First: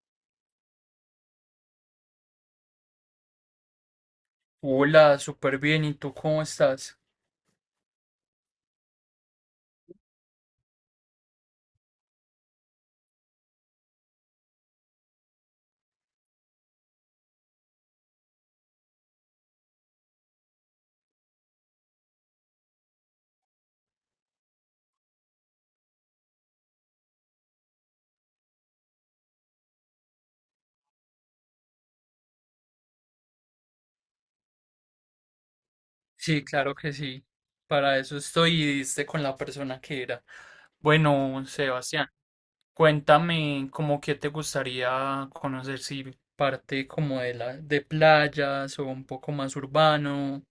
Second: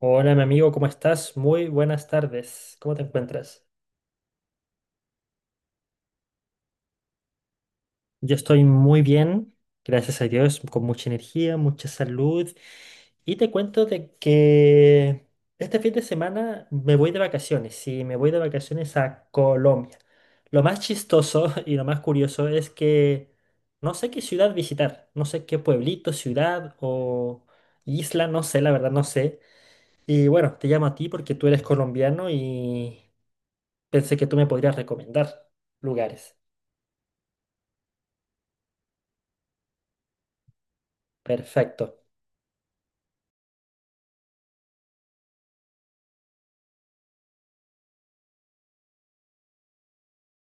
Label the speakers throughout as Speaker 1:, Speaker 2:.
Speaker 1: Hola, mi amigo, ¿cómo estás? Muy buenas tardes. ¿Cómo te encuentras?
Speaker 2: Hola, súper bien. ¿Y tú cómo estás?
Speaker 1: Yo estoy muy bien, gracias a Dios, con mucha energía, mucha salud. Y te cuento de que este fin de semana me voy de vacaciones, sí, me voy de vacaciones a Colombia. Lo más chistoso y lo más curioso es que no sé qué ciudad visitar, no sé qué pueblito, ciudad o isla, no sé, la verdad no sé. Y bueno, te llamo a ti porque tú eres colombiano y pensé que tú me podrías recomendar lugares.
Speaker 2: Sí, claro que sí. Para eso estoy y diste con la persona que era. Bueno,
Speaker 1: Perfecto.
Speaker 2: Sebastián, cuéntame cómo que te gustaría conocer si parte como de playas o un poco más urbano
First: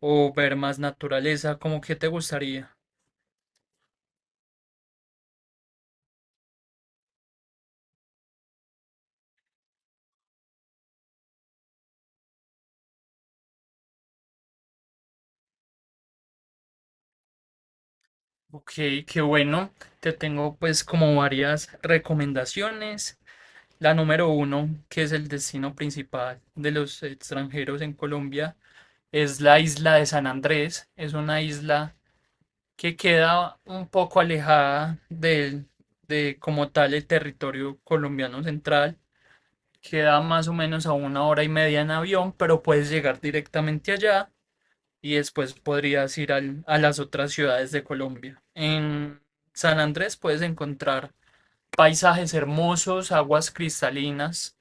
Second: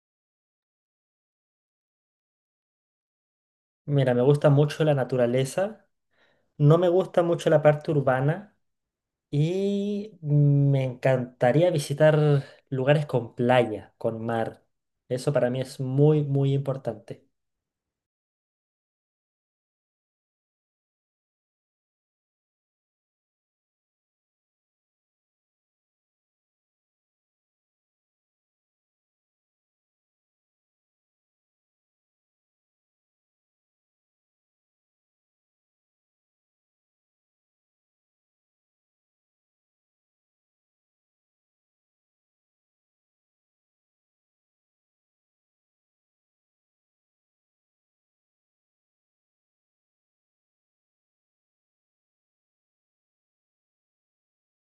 Speaker 2: o ver más naturaleza, ¿cómo que te gustaría?
Speaker 1: Mira, me gusta mucho la naturaleza, no me gusta mucho la parte urbana y me encantaría visitar lugares con playa, con mar. Eso para mí es muy, muy importante.
Speaker 2: Ok, qué bueno. Te tengo pues como varias recomendaciones. La número uno, que es el destino principal de los extranjeros en Colombia, es la isla de San Andrés. Es una isla que queda un poco alejada de como tal el territorio colombiano central. Queda más o menos a una hora y media en avión, pero puedes llegar directamente allá y después podrías ir a las otras ciudades de Colombia. En San Andrés puedes encontrar paisajes hermosos, aguas cristalinas,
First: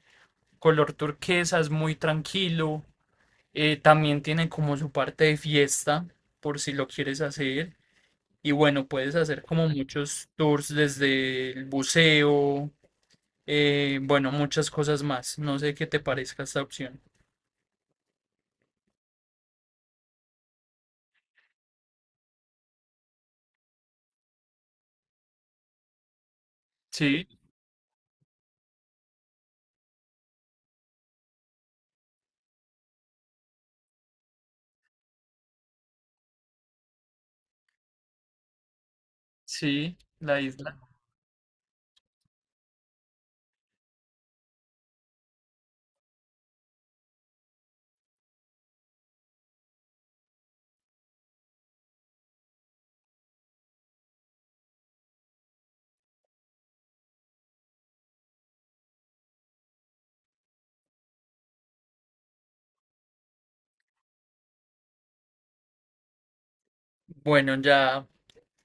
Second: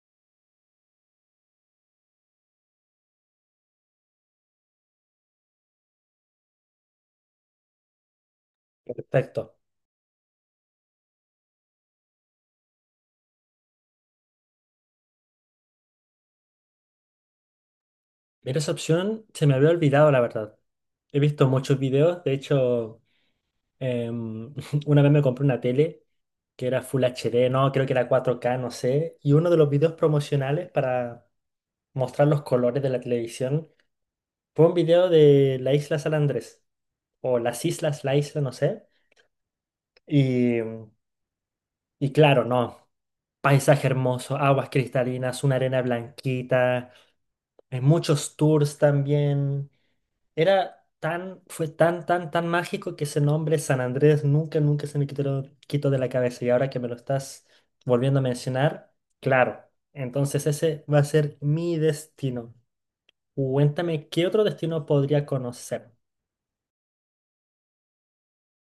Speaker 2: color turquesa, es muy tranquilo. También tiene como su parte de fiesta, por si lo quieres hacer. Y bueno, puedes hacer
Speaker 1: Perfecto.
Speaker 2: como muchos tours desde el buceo, bueno, muchas cosas más. No sé qué te parezca esta opción.
Speaker 1: Mira, esa opción se me había olvidado, la verdad. He visto muchos videos, de hecho, em, una vez me compré una tele que era Full
Speaker 2: Sí,
Speaker 1: HD, no, creo que era 4K, no sé, y uno de los videos promocionales para mostrar los colores de la televisión. Fue un video de la isla San Andrés, o las islas, la isla, no sé.
Speaker 2: sí, la
Speaker 1: Y,
Speaker 2: isla.
Speaker 1: y claro, no. Paisaje hermoso, aguas cristalinas, una arena blanquita, muchos tours también. Fue tan, tan, tan mágico que ese nombre San Andrés nunca, nunca se me quitó de la cabeza. Y ahora que me lo estás volviendo a mencionar, claro. Entonces ese va a ser mi destino. Cuéntame, ¿qué otro destino podría conocer?
Speaker 2: Bueno, ya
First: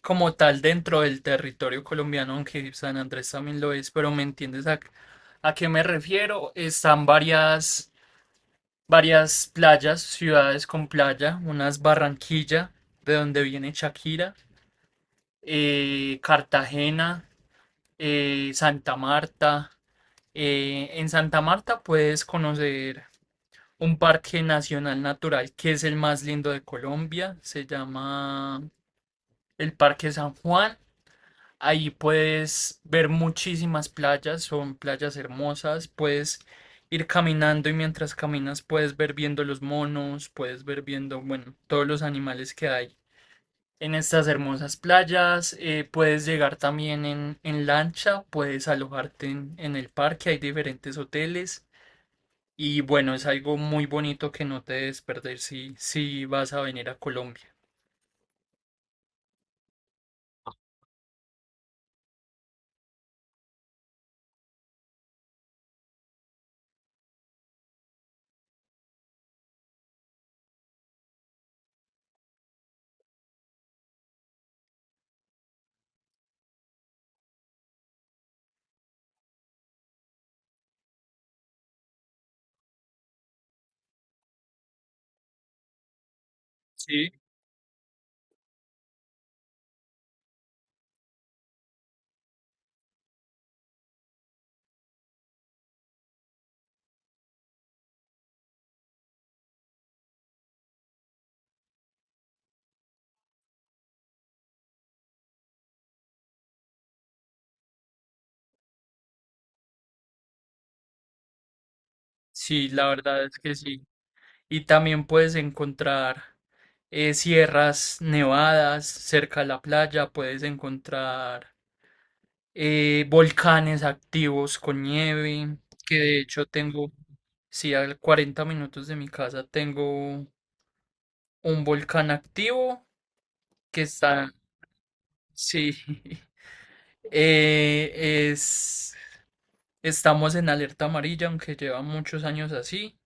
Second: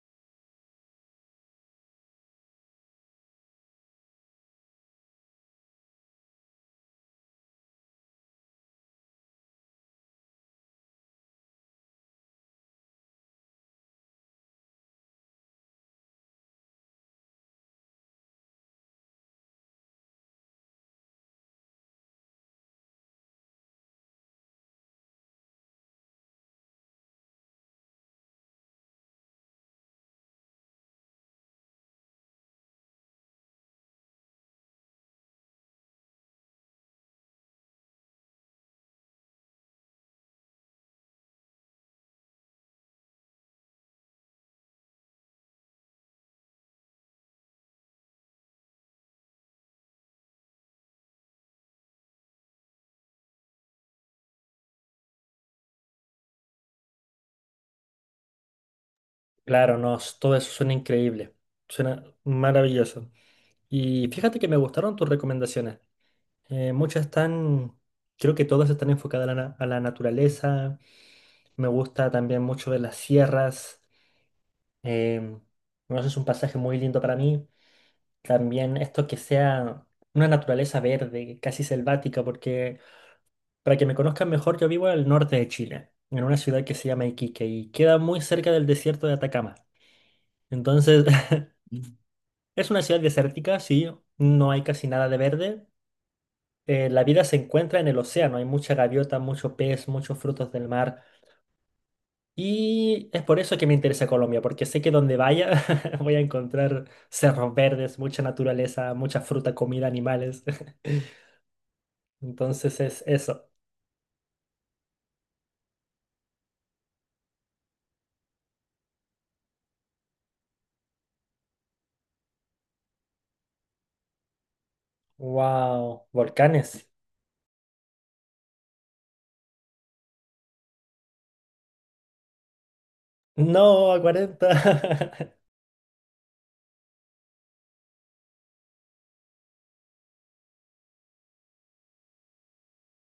Speaker 2: como tal dentro del territorio colombiano, aunque San Andrés también lo es, pero ¿me entiendes a qué me refiero? Están varias playas, ciudades con playa, unas Barranquilla, de donde viene Shakira, Cartagena, Santa Marta. En Santa Marta puedes conocer un parque nacional natural que es el más lindo de Colombia, se llama el Parque San Juan. Ahí puedes ver muchísimas playas, son playas hermosas, puedes ir caminando y mientras caminas puedes ver viendo los monos, puedes ver viendo, bueno, todos los animales que hay en estas hermosas playas, puedes llegar también en lancha, puedes alojarte en el parque, hay diferentes hoteles y bueno, es algo muy bonito que no te debes perder si vas a venir a Colombia.
Speaker 1: Claro, no, todo eso suena increíble, suena maravilloso. Y fíjate que me gustaron tus recomendaciones. Muchas están, creo que todas están enfocadas a la naturaleza. Me gusta también mucho de las sierras. em, bueno, eso es un pasaje muy lindo para mí. También esto que sea una naturaleza verde, casi selvática, porque para que me conozcan mejor, yo vivo al norte de Chile, en una ciudad que se llama
Speaker 2: Sí.
Speaker 1: Iquique y queda muy cerca del desierto de Atacama. Entonces. Es una ciudad desértica, sí, no hay casi nada de verde. La vida se encuentra en el océano, hay mucha gaviota, mucho pez, muchos frutos del mar. Y es por eso que me interesa Colombia, porque sé que donde vaya voy a encontrar cerros verdes, mucha naturaleza, mucha fruta, comida, animales.
Speaker 2: Sí,
Speaker 1: Entonces
Speaker 2: la
Speaker 1: es
Speaker 2: verdad es
Speaker 1: eso.
Speaker 2: que sí. Y también puedes encontrar sierras nevadas cerca de la playa, puedes encontrar volcanes activos con nieve, que
Speaker 1: Wow,
Speaker 2: de hecho
Speaker 1: volcanes.
Speaker 2: tengo, sí, a 40 minutos de mi casa tengo un volcán activo que
Speaker 1: No, a
Speaker 2: está,
Speaker 1: 40.
Speaker 2: sí, eh, es, estamos en alerta amarilla, aunque lleva muchos años así.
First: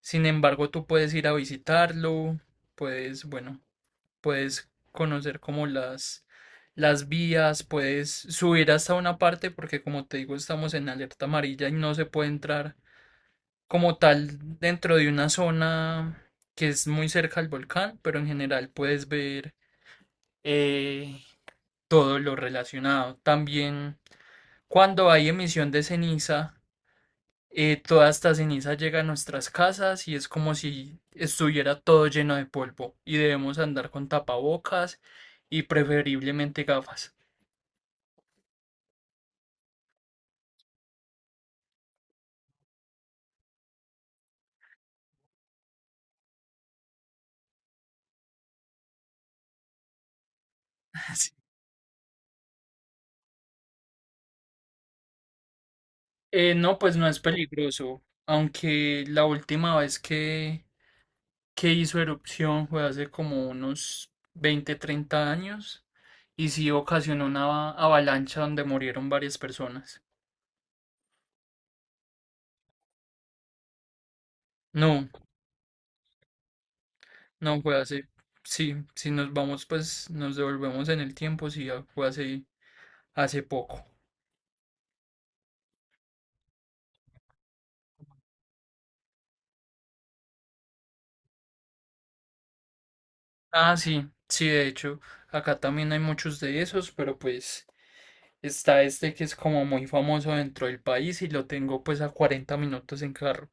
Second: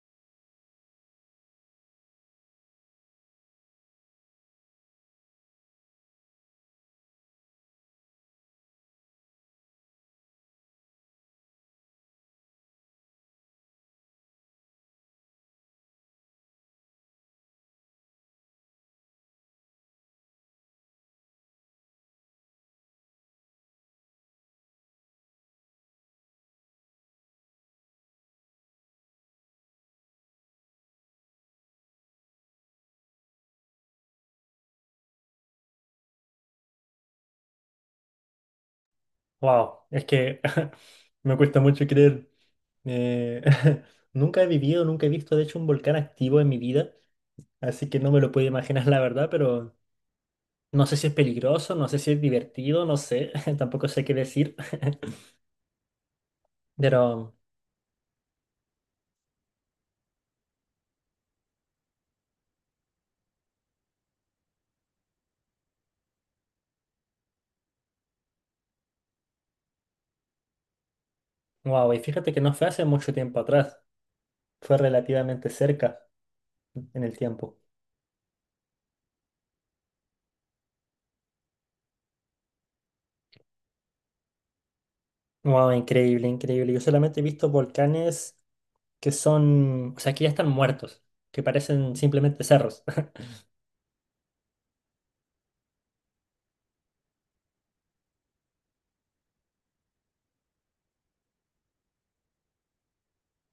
Speaker 2: Sin embargo, tú puedes ir a visitarlo, puedes, bueno. Puedes conocer como las vías, puedes subir hasta una parte porque como te digo estamos en alerta amarilla y no se puede entrar como tal dentro de una zona que es muy cerca al volcán, pero en general puedes ver eh, todo lo relacionado. También cuando hay emisión de ceniza, toda esta ceniza llega a nuestras casas y es como si estuviera todo lleno de polvo y debemos andar con tapabocas y preferiblemente gafas.
Speaker 1: Wow, es que me cuesta mucho creer. Eh, nunca he vivido, nunca he visto, de hecho, un volcán activo en mi vida. Así que no me lo puedo imaginar, la verdad, pero no sé si es
Speaker 2: Sí.
Speaker 1: peligroso, no sé si es divertido, no sé, tampoco sé qué decir.
Speaker 2: No, pues
Speaker 1: Pero,
Speaker 2: no es peligroso, aunque la última vez que hizo erupción fue hace como unos 20 30 años y sí ocasionó una avalancha donde murieron varias personas.
Speaker 1: wow, y fíjate que no fue hace mucho tiempo atrás, fue
Speaker 2: No,
Speaker 1: relativamente cerca en el tiempo.
Speaker 2: no fue hace, sí, si nos vamos pues nos devolvemos en el tiempo, sí, ya fue hace poco.
Speaker 1: Wow, increíble, increíble. Yo solamente he visto volcanes que son, o sea, que ya están muertos, que parecen simplemente cerros.
Speaker 2: Ah, sí, sí, de hecho, acá también hay muchos de esos, pero pues está este que es como muy famoso dentro del país y lo tengo pues a 40 minutos en carro.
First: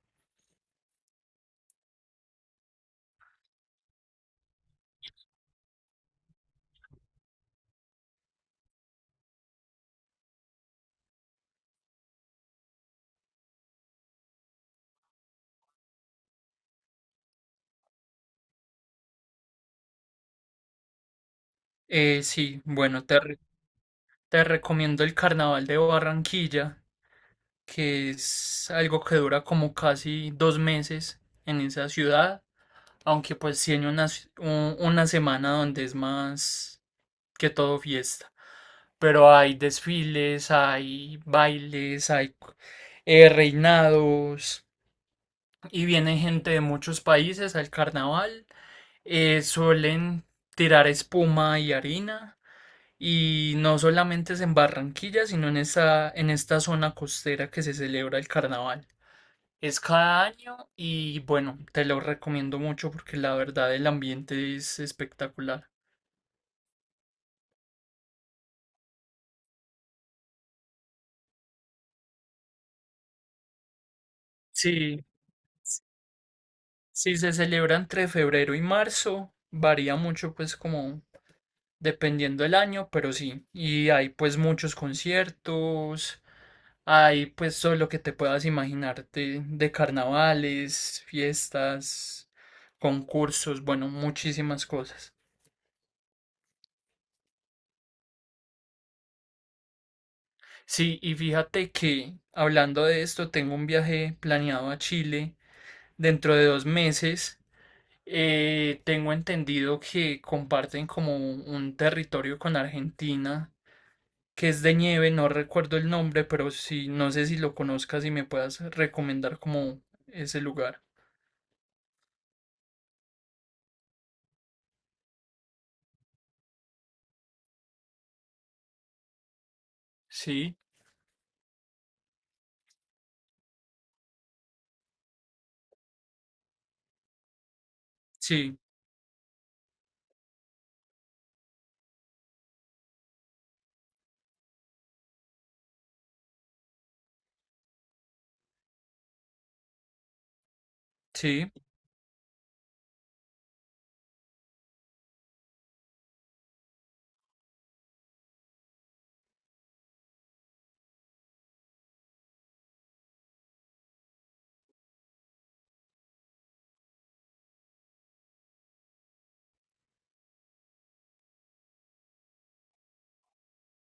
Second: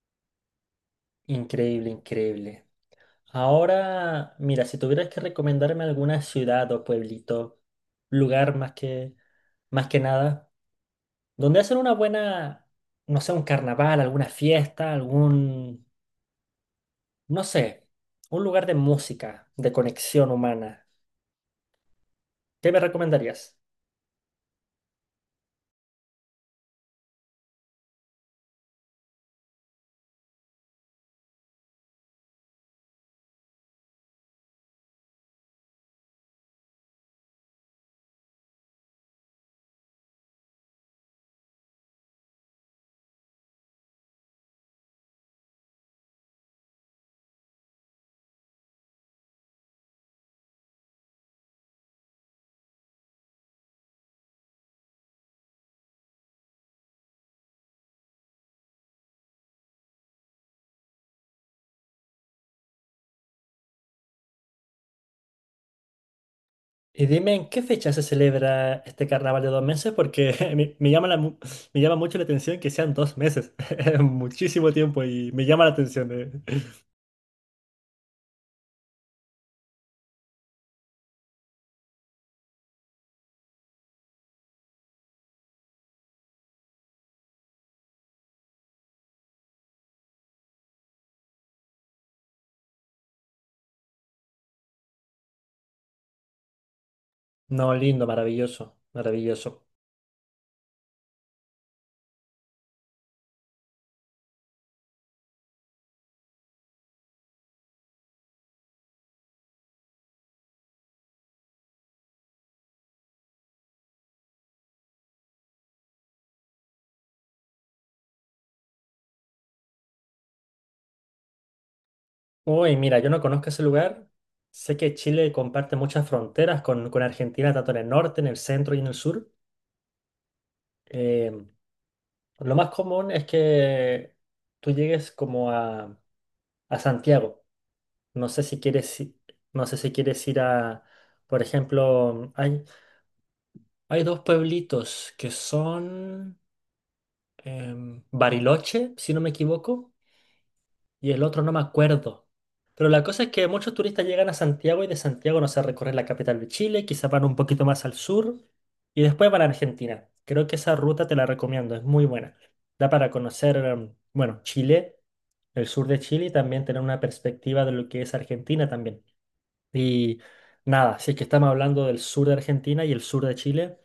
Speaker 1: Increíble, increíble. Ahora, mira, si tuvieras que recomendarme alguna ciudad o pueblito, lugar más que nada, donde hacen una buena, no sé, un carnaval, alguna fiesta, algún, no sé, un lugar de música, de conexión humana.
Speaker 2: Sí,
Speaker 1: ¿Qué me
Speaker 2: bueno, te, re-
Speaker 1: recomendarías?
Speaker 2: te recomiendo el Carnaval de Barranquilla, que es algo que dura como casi 2 meses en esa ciudad, aunque pues tiene una semana donde es más que todo fiesta. Pero hay desfiles, hay bailes, hay reinados y viene gente de muchos países al carnaval. Suelen tirar espuma y harina y no solamente es en Barranquilla, sino en esta zona costera que se celebra el carnaval. Es cada año y bueno, te lo recomiendo mucho porque la verdad el ambiente es espectacular.
Speaker 1: Y dime en qué fecha se celebra este carnaval de 2 meses, porque me llama mucho la atención que sean 2 meses. Es muchísimo tiempo
Speaker 2: Sí.
Speaker 1: y me llama la atención.
Speaker 2: Si se celebra entre febrero y marzo, varía mucho pues como dependiendo del año, pero sí, y hay pues muchos conciertos, hay pues todo lo que te puedas imaginar de carnavales, fiestas, concursos, bueno, muchísimas cosas.
Speaker 1: No, lindo, maravilloso, maravilloso.
Speaker 2: Sí, y fíjate que hablando de esto, tengo un viaje planeado a Chile dentro de 2 meses. Tengo entendido que comparten como un territorio con Argentina. Que es de nieve, no recuerdo el nombre, pero sí, no sé si lo conozcas y me puedas recomendar como ese lugar.
Speaker 1: Uy, mira, yo no conozco ese lugar. Sé que Chile comparte muchas fronteras con Argentina, tanto en el norte, en el centro y en el sur.
Speaker 2: Sí,
Speaker 1: Eh, Lo más común es que tú llegues como a Santiago. No sé
Speaker 2: sí,
Speaker 1: si quieres, i- no sé si quieres ir a, por ejemplo, hay dos pueblitos que son Bariloche, si no me equivoco, y el otro no
Speaker 2: sí.
Speaker 1: me acuerdo. Pero la cosa es que muchos turistas llegan a Santiago y de Santiago no se recorren la capital de Chile, quizás van un poquito más al sur y después van a Argentina. Creo que esa ruta te la recomiendo, es muy buena. Da para conocer, bueno, Chile, el sur de Chile y también tener una perspectiva de lo que es Argentina también. Y nada, si es que estamos hablando del sur de Argentina y el sur de Chile,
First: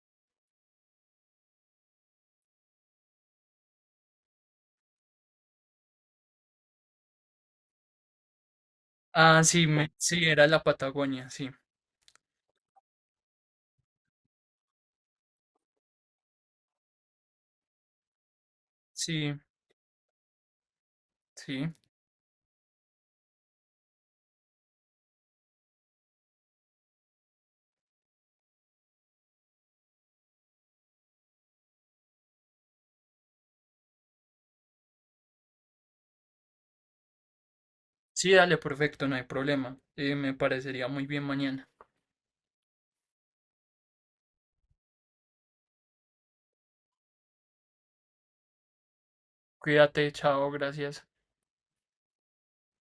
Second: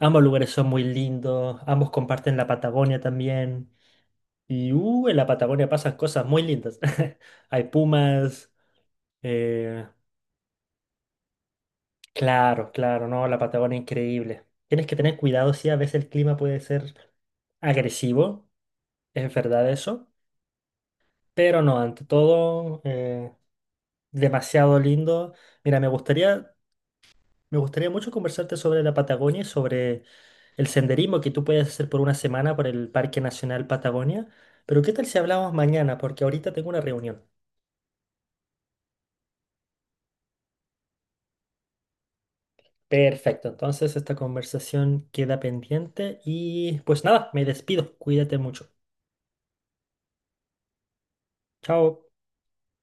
Speaker 1: ambos lugares son muy lindos, ambos comparten la Patagonia también. Y en la Patagonia pasan cosas muy lindas. Hay pumas.
Speaker 2: Ah, sí,
Speaker 1: eh,
Speaker 2: sí, era la Patagonia, sí,
Speaker 1: claro, claro, no, la Patagonia es increíble. Tienes que tener cuidado, sí, a veces el clima puede ser agresivo, es
Speaker 2: sí,
Speaker 1: verdad eso. Pero
Speaker 2: sí.
Speaker 1: no, ante todo, demasiado lindo. Mira, me gustaría mucho conversarte sobre la Patagonia y sobre el senderismo que tú puedes hacer por una semana por el Parque Nacional Patagonia. Pero ¿qué tal si hablamos mañana? Porque ahorita tengo una reunión.
Speaker 2: Sí, dale, perfecto, no hay problema. Me parecería muy bien mañana.
Speaker 1: Perfecto, entonces esta conversación queda pendiente y pues nada, me despido. Cuídate mucho.
Speaker 2: Cuídate, chao, gracias.
Speaker 1: Chao.